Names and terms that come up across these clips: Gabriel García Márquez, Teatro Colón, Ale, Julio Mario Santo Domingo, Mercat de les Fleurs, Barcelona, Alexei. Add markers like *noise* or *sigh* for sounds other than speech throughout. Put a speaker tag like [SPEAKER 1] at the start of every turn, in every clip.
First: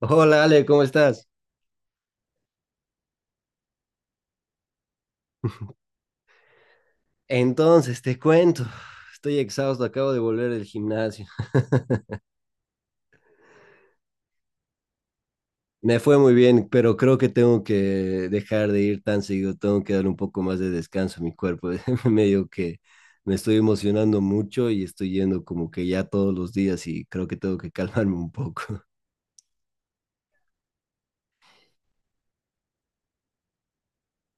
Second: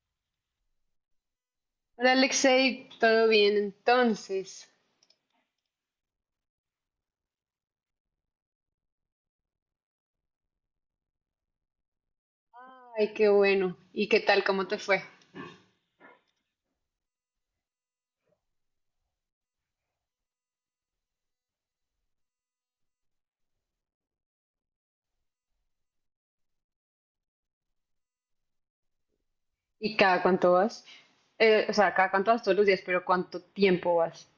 [SPEAKER 1] Hola Ale, ¿cómo estás?
[SPEAKER 2] Hola Alexei, ¿todo bien entonces?
[SPEAKER 1] Entonces, te cuento, estoy exhausto, acabo de volver del gimnasio.
[SPEAKER 2] Ay, qué bueno. ¿Y qué tal? ¿Cómo te fue?
[SPEAKER 1] Me fue muy bien, pero creo que tengo que dejar de ir tan seguido, tengo que dar un poco más de descanso a mi cuerpo. *laughs* Medio que me estoy emocionando mucho y estoy yendo como que ya todos los días y creo que tengo que calmarme un poco.
[SPEAKER 2] ¿Y cada cuánto vas? O sea, cada cuánto vas todos los días, pero ¿cuánto tiempo vas?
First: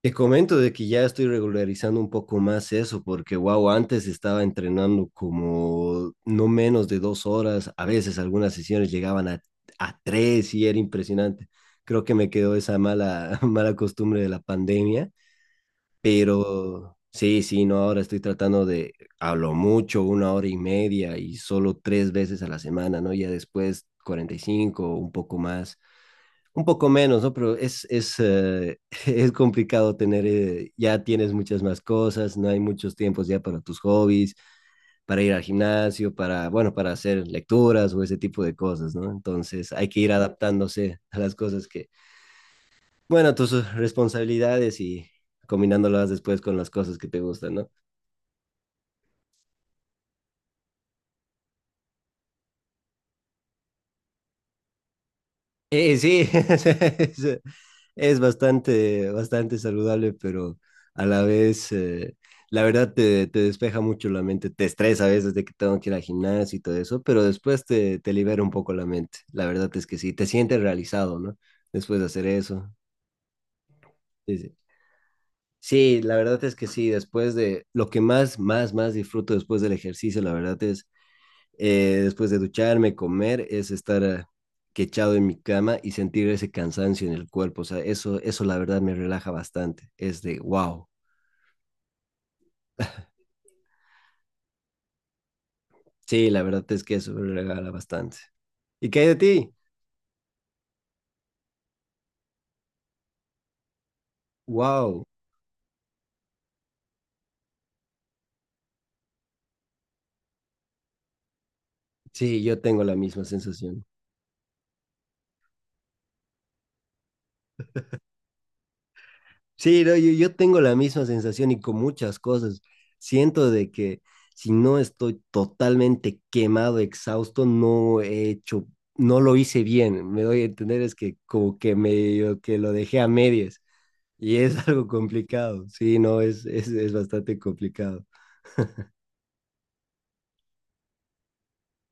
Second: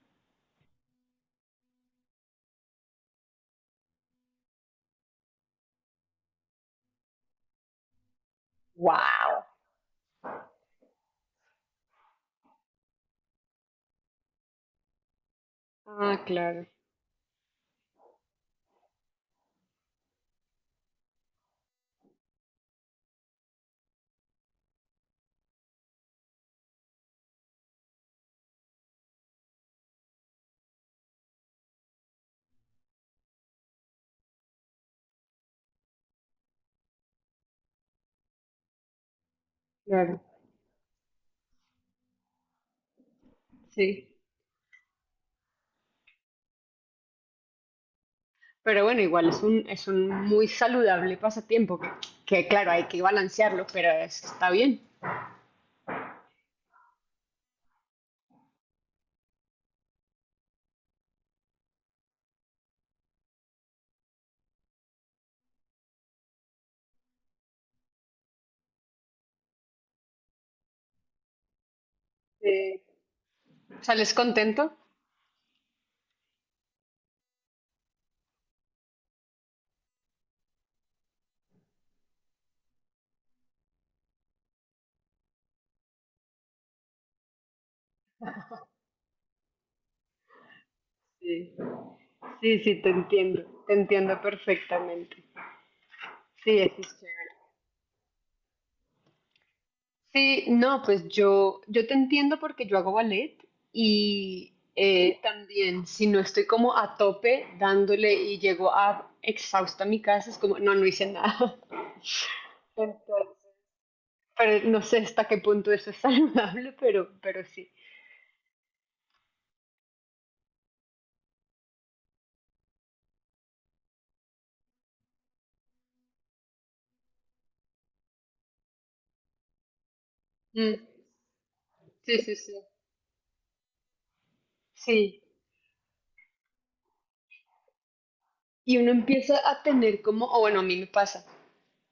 [SPEAKER 1] Te comento de que ya estoy regularizando un poco más eso, porque wow, antes estaba entrenando como no menos de dos horas, a veces algunas sesiones llegaban
[SPEAKER 2] Wow.
[SPEAKER 1] a tres y era impresionante. Creo que me quedó esa mala, *laughs* mala costumbre de la pandemia,
[SPEAKER 2] Ah, claro,
[SPEAKER 1] pero sí, sí, no, ahora estoy tratando de, a lo mucho, una hora y media y solo tres veces a la semana, ¿no? Ya después 45 o un poco más. Un poco menos, ¿no? Pero *laughs* es complicado tener, ya tienes muchas más cosas, no hay muchos tiempos ya para tus hobbies, para ir al gimnasio, para, bueno, para hacer lecturas o ese tipo de cosas, ¿no? Entonces hay que ir
[SPEAKER 2] claro,
[SPEAKER 1] adaptándose a las cosas que, bueno, a tus
[SPEAKER 2] sí.
[SPEAKER 1] responsabilidades y combinándolas después con las cosas que te gustan, ¿no?
[SPEAKER 2] Pero bueno, igual es un muy saludable pasatiempo que, claro, hay que balancearlo, pero está bien.
[SPEAKER 1] Sí, *laughs* es es bastante, bastante saludable, pero a la vez, la verdad te despeja mucho la mente, te estresa a veces de que tengo que ir al gimnasio y todo eso, pero después te libera un poco la mente. La verdad es que sí, te sientes realizado, ¿no? Después de hacer
[SPEAKER 2] Sí.
[SPEAKER 1] eso.
[SPEAKER 2] ¿Sales
[SPEAKER 1] Sí, sí.
[SPEAKER 2] contento?
[SPEAKER 1] Sí, la verdad es que sí, después de lo que más disfruto después del ejercicio, la verdad es después de ducharme, comer, es estar quechado en mi cama y sentir ese cansancio en el cuerpo. O sea, eso la verdad me relaja bastante. Es de wow.
[SPEAKER 2] Sí, sí, sí, te entiendo perfectamente.
[SPEAKER 1] Sí, la
[SPEAKER 2] Sí,
[SPEAKER 1] verdad
[SPEAKER 2] eso
[SPEAKER 1] es que
[SPEAKER 2] es
[SPEAKER 1] eso
[SPEAKER 2] chévere.
[SPEAKER 1] me regala bastante. ¿Y qué hay de ti?
[SPEAKER 2] Sí, no, pues yo te entiendo porque yo hago ballet y
[SPEAKER 1] Wow.
[SPEAKER 2] también si no estoy como a tope dándole y llego a exhausta a mi casa, es como, no, no hice nada.
[SPEAKER 1] Sí, yo
[SPEAKER 2] *laughs*
[SPEAKER 1] tengo la misma
[SPEAKER 2] Entonces,
[SPEAKER 1] sensación.
[SPEAKER 2] pero no sé hasta qué punto eso es *laughs* saludable, pero sí.
[SPEAKER 1] Sí, no, yo tengo la misma sensación y con muchas cosas. Siento de que si no estoy totalmente quemado, exhausto, no he hecho, no lo hice bien. Me doy a entender,
[SPEAKER 2] Mm,
[SPEAKER 1] es que como que
[SPEAKER 2] sí, sí,
[SPEAKER 1] medio
[SPEAKER 2] sí.
[SPEAKER 1] que lo dejé a medias y es *laughs* algo
[SPEAKER 2] Sí.
[SPEAKER 1] complicado. Sí, no, es bastante complicado. *laughs*
[SPEAKER 2] Y uno empieza a tener como, o bueno, a mí me pasa,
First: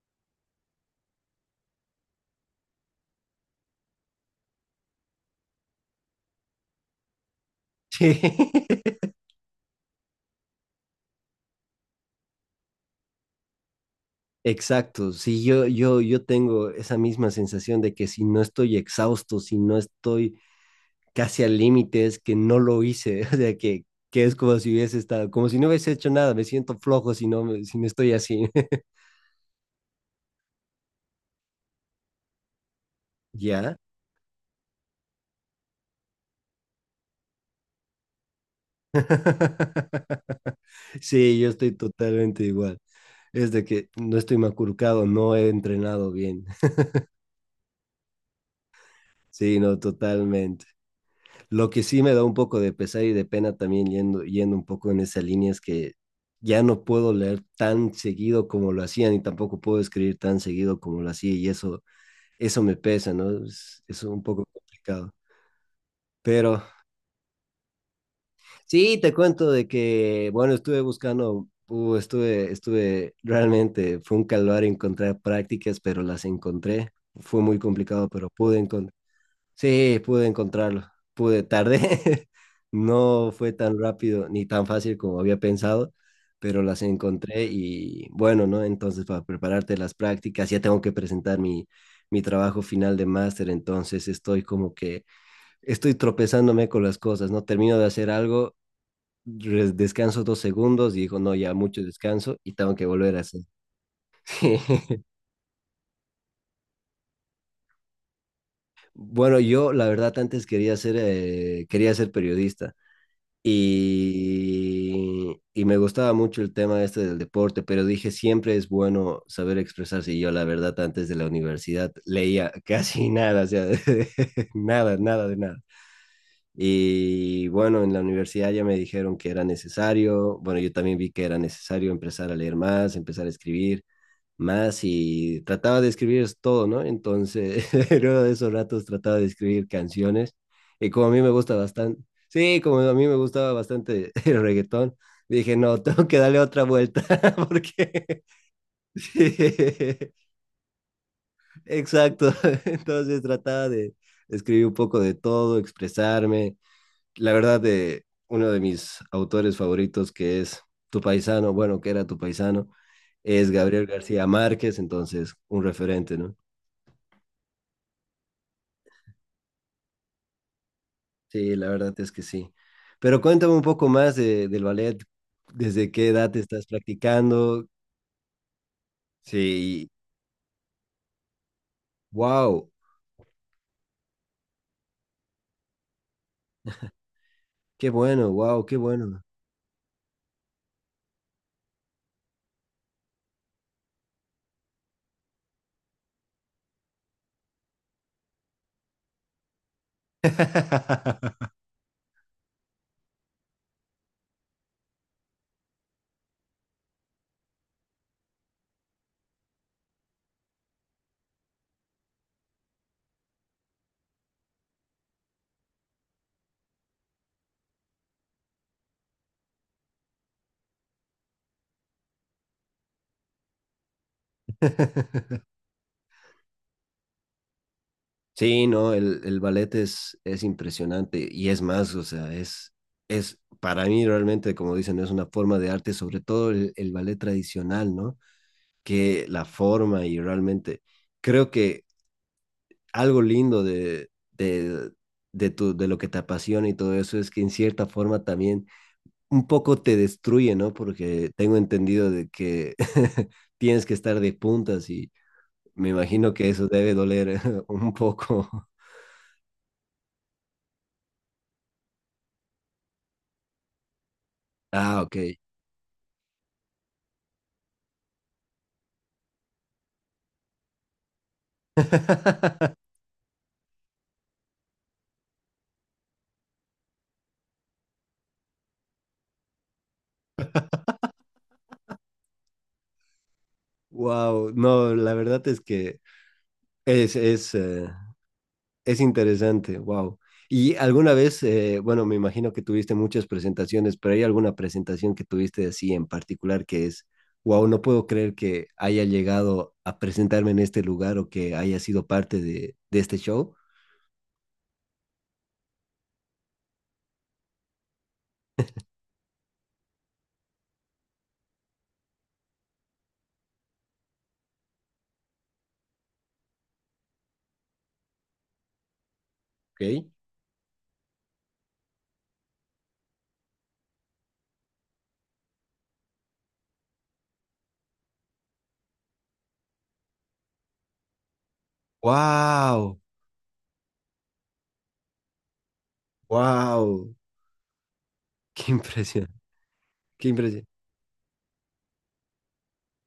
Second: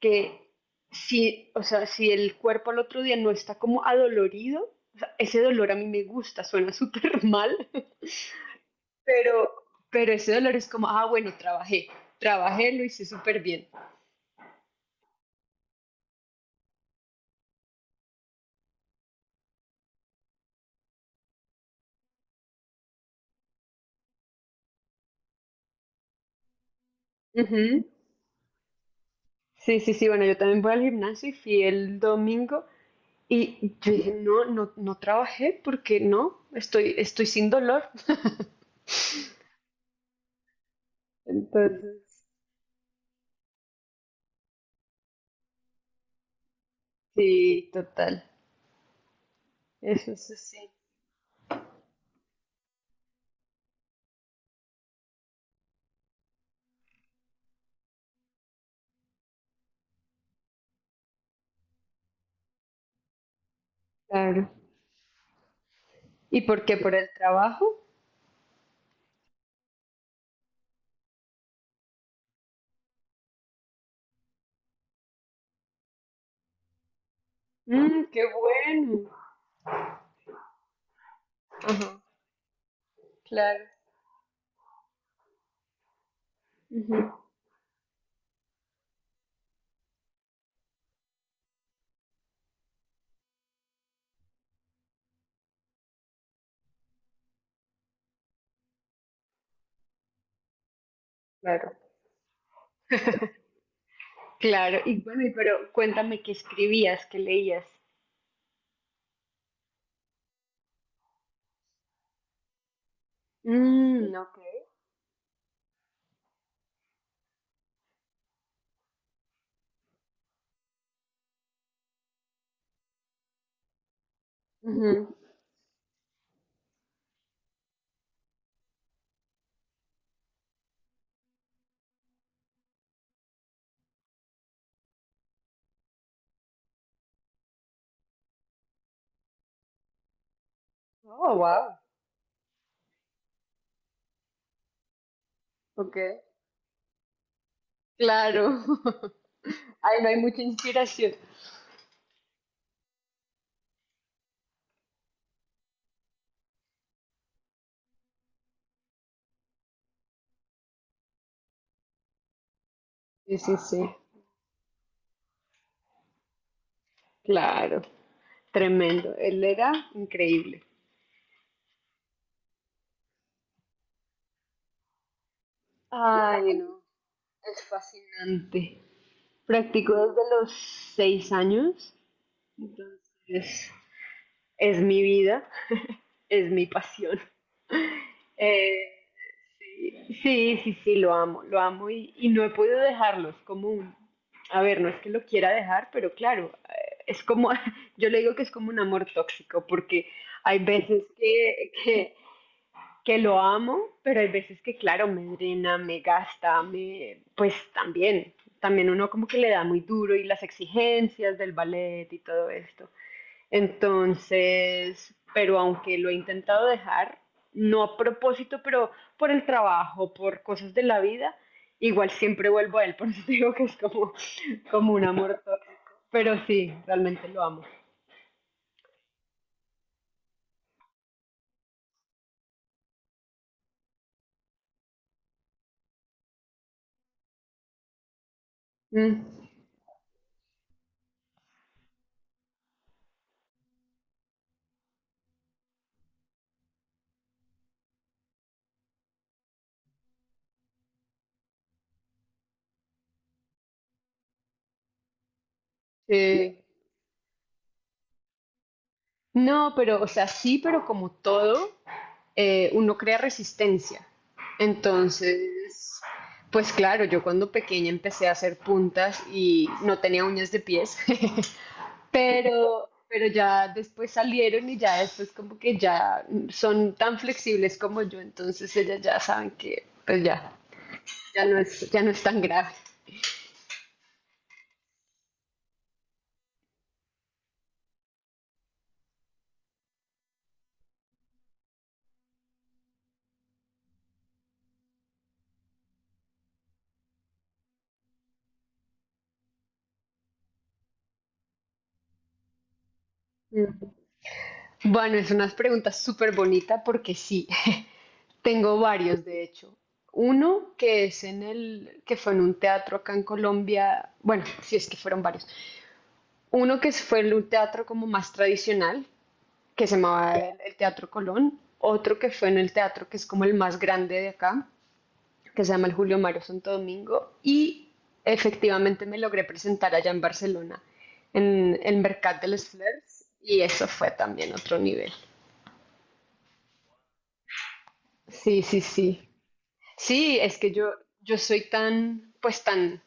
[SPEAKER 2] que si, o sea, si el cuerpo al otro día no está como adolorido, o sea, ese dolor a mí me gusta, suena súper *laughs* mal.
[SPEAKER 1] Sí.
[SPEAKER 2] Pero, pero ese dolor es como, ah, bueno, trabajé, trabajé, lo hice súper bien.
[SPEAKER 1] Exacto, sí, yo tengo esa misma sensación de que si no estoy exhausto, si no estoy casi a límites, que no lo hice, *laughs* o sea, que es como si hubiese estado, como si no hubiese hecho nada, me siento flojo si no, si
[SPEAKER 2] Ujú.
[SPEAKER 1] no estoy así, *laughs*
[SPEAKER 2] Sí, sí, sí, bueno, yo también voy al gimnasio y fui el domingo
[SPEAKER 1] ¿ya?
[SPEAKER 2] y yo dije, no, no, no trabajé porque no, estoy, estoy sin dolor.
[SPEAKER 1] *laughs* Sí, yo estoy
[SPEAKER 2] Entonces,
[SPEAKER 1] totalmente igual, es de que no estoy maculcado, no he entrenado bien, *laughs*
[SPEAKER 2] sí, total,
[SPEAKER 1] sí, no,
[SPEAKER 2] eso es así,
[SPEAKER 1] totalmente. Lo que sí me da un poco de pesar y de pena también yendo, yendo un poco en esa línea es que ya no puedo leer tan seguido como lo hacía, ni tampoco puedo escribir tan seguido como lo hacía, y eso me pesa, ¿no? Es un poco
[SPEAKER 2] claro.
[SPEAKER 1] complicado.
[SPEAKER 2] ¿Y
[SPEAKER 1] Pero
[SPEAKER 2] por qué? ¿Por el trabajo?
[SPEAKER 1] sí, te cuento de que, bueno, estuve buscando, estuve, realmente fue un calvario encontrar prácticas, pero las encontré. Fue muy complicado,
[SPEAKER 2] Mm, qué
[SPEAKER 1] pero pude encontrar.
[SPEAKER 2] bueno.
[SPEAKER 1] Sí, pude encontrarlo. Pude, tardé.
[SPEAKER 2] Ajá,
[SPEAKER 1] *laughs* No fue
[SPEAKER 2] claro.
[SPEAKER 1] tan rápido ni tan fácil como había pensado, pero las
[SPEAKER 2] Ujú,
[SPEAKER 1] encontré y bueno, ¿no? Entonces, para prepararte las prácticas, ya tengo que presentar mi trabajo final de máster, entonces estoy como que estoy tropezándome con las cosas, ¿no? Termino de hacer algo, descanso dos segundos y digo, no, ya
[SPEAKER 2] claro.
[SPEAKER 1] mucho descanso y tengo que volver a hacer.
[SPEAKER 2] Claro, y
[SPEAKER 1] *laughs*
[SPEAKER 2] bueno, y pero cuéntame qué escribías, qué leías.
[SPEAKER 1] Bueno, yo la verdad antes quería ser periodista
[SPEAKER 2] Mm,
[SPEAKER 1] y me gustaba mucho el tema este del deporte, pero dije, siempre es bueno saber expresarse y yo la verdad antes de la universidad leía *laughs* casi nada, o sea, *laughs* nada,
[SPEAKER 2] ok.
[SPEAKER 1] nada de nada. Y bueno, en la universidad ya me dijeron que era necesario, bueno, yo también vi que era necesario empezar a leer más, empezar a escribir más y trataba de escribir es todo, ¿no? Entonces, *laughs* luego de esos ratos trataba de escribir canciones y como a mí me
[SPEAKER 2] Oh,
[SPEAKER 1] gusta
[SPEAKER 2] wow.
[SPEAKER 1] bastante, sí, como a mí me gustaba bastante *laughs* el reggaetón, dije, no, *laughs*
[SPEAKER 2] Ok.
[SPEAKER 1] tengo que darle otra vuelta *laughs* porque,
[SPEAKER 2] Claro.
[SPEAKER 1] *laughs*
[SPEAKER 2] *laughs*
[SPEAKER 1] sí,
[SPEAKER 2] Ay, no hay mucha inspiración.
[SPEAKER 1] exacto, *laughs* entonces trataba de escribir un poco de todo, expresarme la verdad, de uno de mis autores favoritos, que es tu paisano, bueno, que era tu paisano,
[SPEAKER 2] Sí,
[SPEAKER 1] es
[SPEAKER 2] sí,
[SPEAKER 1] Gabriel
[SPEAKER 2] sí.
[SPEAKER 1] García Márquez, entonces un referente, ¿no?
[SPEAKER 2] Claro. Tremendo. Él era increíble.
[SPEAKER 1] Sí, la verdad es que sí. Pero cuéntame un poco más del ballet, desde qué edad te
[SPEAKER 2] Ay,
[SPEAKER 1] estás
[SPEAKER 2] no. Es
[SPEAKER 1] practicando.
[SPEAKER 2] fascinante.
[SPEAKER 1] Sí,
[SPEAKER 2] Practico desde los 6 años.
[SPEAKER 1] wow,
[SPEAKER 2] Es, es mi vida, es mi pasión.
[SPEAKER 1] qué bueno, wow, qué
[SPEAKER 2] Eh,
[SPEAKER 1] bueno.
[SPEAKER 2] Sí, sí, sí, lo amo y no he podido dejarlo, es como un, a ver, no es que lo quiera dejar, pero claro, es como, *laughs* yo le digo que es como un amor tóxico, porque hay veces
[SPEAKER 1] *laughs*
[SPEAKER 2] que lo amo, pero hay veces que, claro, me drena, me gasta, me, pues también, también uno como que le da muy duro y las exigencias del ballet y todo esto. Entonces, pero aunque lo he intentado dejar, no a propósito, pero por el trabajo, por cosas de la vida, igual siempre vuelvo a él, *laughs* por eso te digo que es como, como un amor tóxico. Pero sí, realmente lo amo.
[SPEAKER 1] Sí, no, el ballet es impresionante y es más, o sea, es para mí realmente, como dicen, es una forma de arte, sobre todo el ballet tradicional, ¿no?
[SPEAKER 2] Mm,
[SPEAKER 1] Que la forma y realmente creo que algo lindo de lo que te apasiona y todo eso es que en cierta forma también un poco te destruye, ¿no? Porque tengo entendido de que *laughs* tienes que estar de puntas y me imagino que
[SPEAKER 2] eh,
[SPEAKER 1] eso debe doler *laughs* un poco.
[SPEAKER 2] no, pero, o sea, sí, pero como todo, uno crea resistencia.
[SPEAKER 1] Ah, ok.
[SPEAKER 2] Entonces, pues claro, yo cuando pequeña empecé a hacer puntas y no tenía uñas de pies. *laughs*
[SPEAKER 1] *laughs*
[SPEAKER 2] Pero ya después salieron y ya después como que ya son tan flexibles como yo, entonces ellas ya saben que pues ya, ya no es tan grave.
[SPEAKER 1] Wow, no, la verdad es que es, es, eh, es interesante, wow. ¿Y alguna vez, bueno, me imagino que tuviste muchas presentaciones, pero hay alguna presentación que tuviste así en particular que es, wow, no puedo creer que haya llegado a presentarme en este lugar o que haya sido parte de este show?
[SPEAKER 2] Mm. Bueno, es una pregunta súper bonita porque sí, *laughs* tengo varios de hecho. Uno que es en el, que fue en un teatro acá en Colombia, bueno, si es que fueron varios. Uno que fue en un teatro como más tradicional,
[SPEAKER 1] ¿Ok?
[SPEAKER 2] que se llamaba el Teatro Colón. Otro que fue en el teatro que es como el más grande de acá, que se llama el Julio Mario Santo Domingo, y efectivamente me logré presentar allá en Barcelona, en el Mercat de les
[SPEAKER 1] Wow,
[SPEAKER 2] Fleurs, y eso fue también otro nivel.
[SPEAKER 1] wow, *laughs*
[SPEAKER 2] Sí,
[SPEAKER 1] qué
[SPEAKER 2] sí,
[SPEAKER 1] impresión,
[SPEAKER 2] sí.
[SPEAKER 1] qué
[SPEAKER 2] Sí, es
[SPEAKER 1] impresión.
[SPEAKER 2] que yo soy tan, pues tan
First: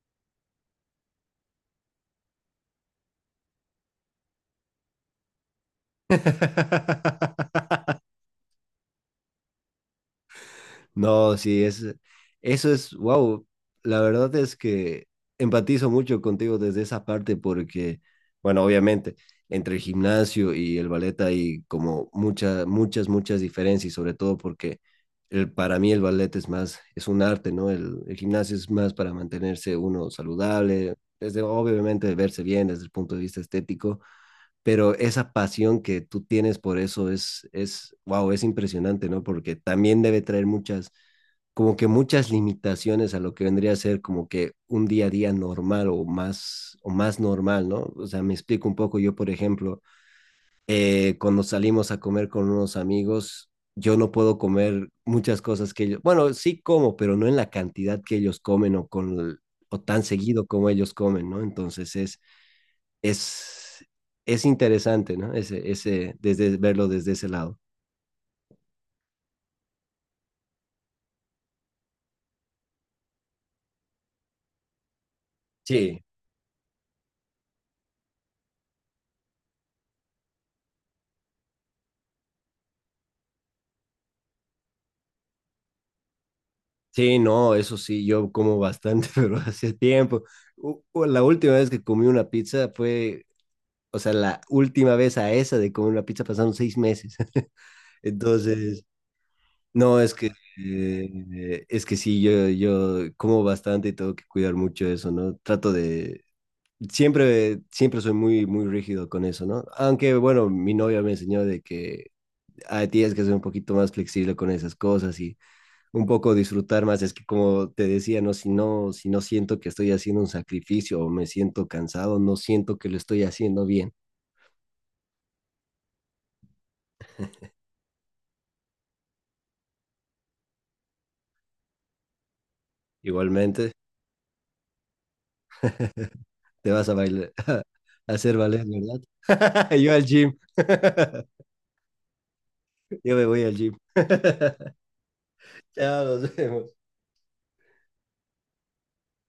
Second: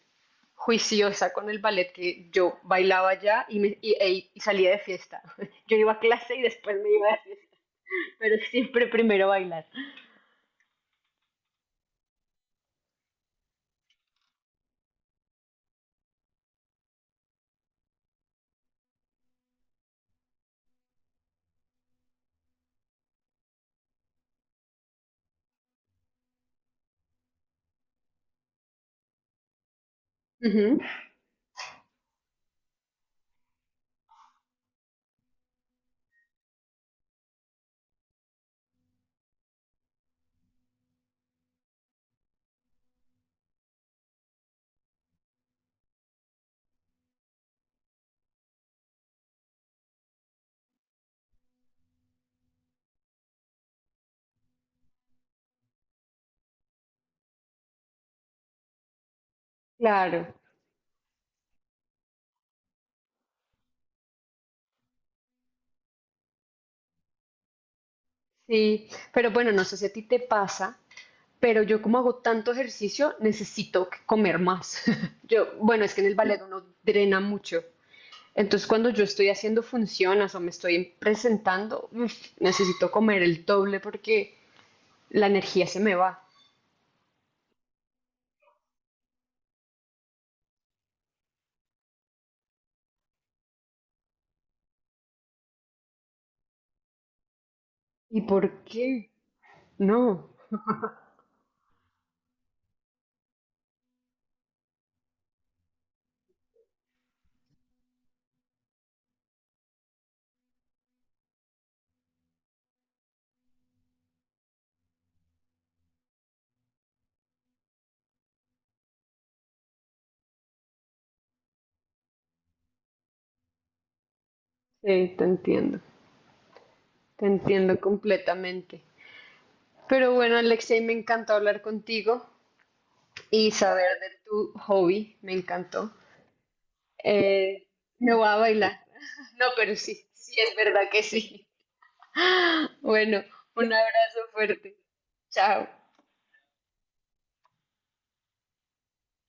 [SPEAKER 2] juiciosa con el ballet que yo bailaba allá y, y salía de fiesta. *laughs* Yo iba a clase y después me iba de fiesta,
[SPEAKER 1] *laughs*
[SPEAKER 2] pero siempre primero bailar.
[SPEAKER 1] No, sí, es, eso es, wow, la verdad es que empatizo mucho contigo desde esa parte porque, bueno, obviamente, entre el gimnasio y el ballet hay como muchas, muchas, muchas diferencias, y sobre todo porque el, para mí el ballet es más, es un arte, ¿no? El gimnasio es más para mantenerse uno
[SPEAKER 2] Ujú,
[SPEAKER 1] saludable, desde, obviamente, verse bien desde el punto de vista estético pero esa pasión que tú tienes por eso es, wow, es impresionante, ¿no? Porque también debe traer muchas, como que muchas limitaciones a lo que vendría a ser como que un día a día normal o más normal, ¿no? O sea, me explico un poco, yo por ejemplo, cuando salimos a comer con unos amigos, yo no puedo comer muchas cosas que ellos, bueno, sí como, pero no en la cantidad que ellos comen o con o tan
[SPEAKER 2] claro,
[SPEAKER 1] seguido como ellos comen, ¿no? Entonces es, es interesante, ¿no? Ese, desde, verlo desde ese lado.
[SPEAKER 2] sí. Pero bueno, no sé si a ti te pasa pero yo como hago tanto ejercicio, necesito comer más. *laughs* Yo, bueno, es que
[SPEAKER 1] Sí,
[SPEAKER 2] en el ballet uno drena mucho. Entonces cuando yo estoy haciendo funciones o me estoy presentando, uf, necesito comer el doble porque la energía se me va.
[SPEAKER 1] sí, no, eso sí, yo como bastante, *laughs* pero hace tiempo. La última vez que comí una pizza fue, o sea, la última vez a esa de comer una pizza pasaron seis meses. *laughs*
[SPEAKER 2] ¿Y por
[SPEAKER 1] Entonces,
[SPEAKER 2] qué?
[SPEAKER 1] no,
[SPEAKER 2] No,
[SPEAKER 1] es que sí, yo como bastante y tengo que cuidar mucho eso, ¿no? Trato de, siempre soy muy rígido con eso, ¿no? Aunque, bueno, mi novia me enseñó de que ah, tienes que ser un poquito más flexible con esas cosas y un poco disfrutar más. Es que como te decía, no, si no siento que estoy haciendo un sacrificio o me siento cansado, no siento que lo estoy haciendo bien.
[SPEAKER 2] sí, te entiendo completamente. Pero bueno, Alexei, me encantó hablar contigo y
[SPEAKER 1] Igualmente,
[SPEAKER 2] saber de tu hobby, me encantó.
[SPEAKER 1] te vas a bailar, *laughs*
[SPEAKER 2] Eh,
[SPEAKER 1] a
[SPEAKER 2] me voy a
[SPEAKER 1] hacer ballet,
[SPEAKER 2] bailar. *laughs* No,
[SPEAKER 1] ¿verdad?
[SPEAKER 2] pero
[SPEAKER 1] *laughs* Yo al
[SPEAKER 2] sí, sí,
[SPEAKER 1] gym.
[SPEAKER 2] es verdad que sí.
[SPEAKER 1] *laughs*
[SPEAKER 2] *laughs*
[SPEAKER 1] Yo
[SPEAKER 2] Bueno,
[SPEAKER 1] me voy al
[SPEAKER 2] un
[SPEAKER 1] gym.
[SPEAKER 2] abrazo
[SPEAKER 1] *laughs*
[SPEAKER 2] fuerte. Chao.
[SPEAKER 1] Chao, nos vemos.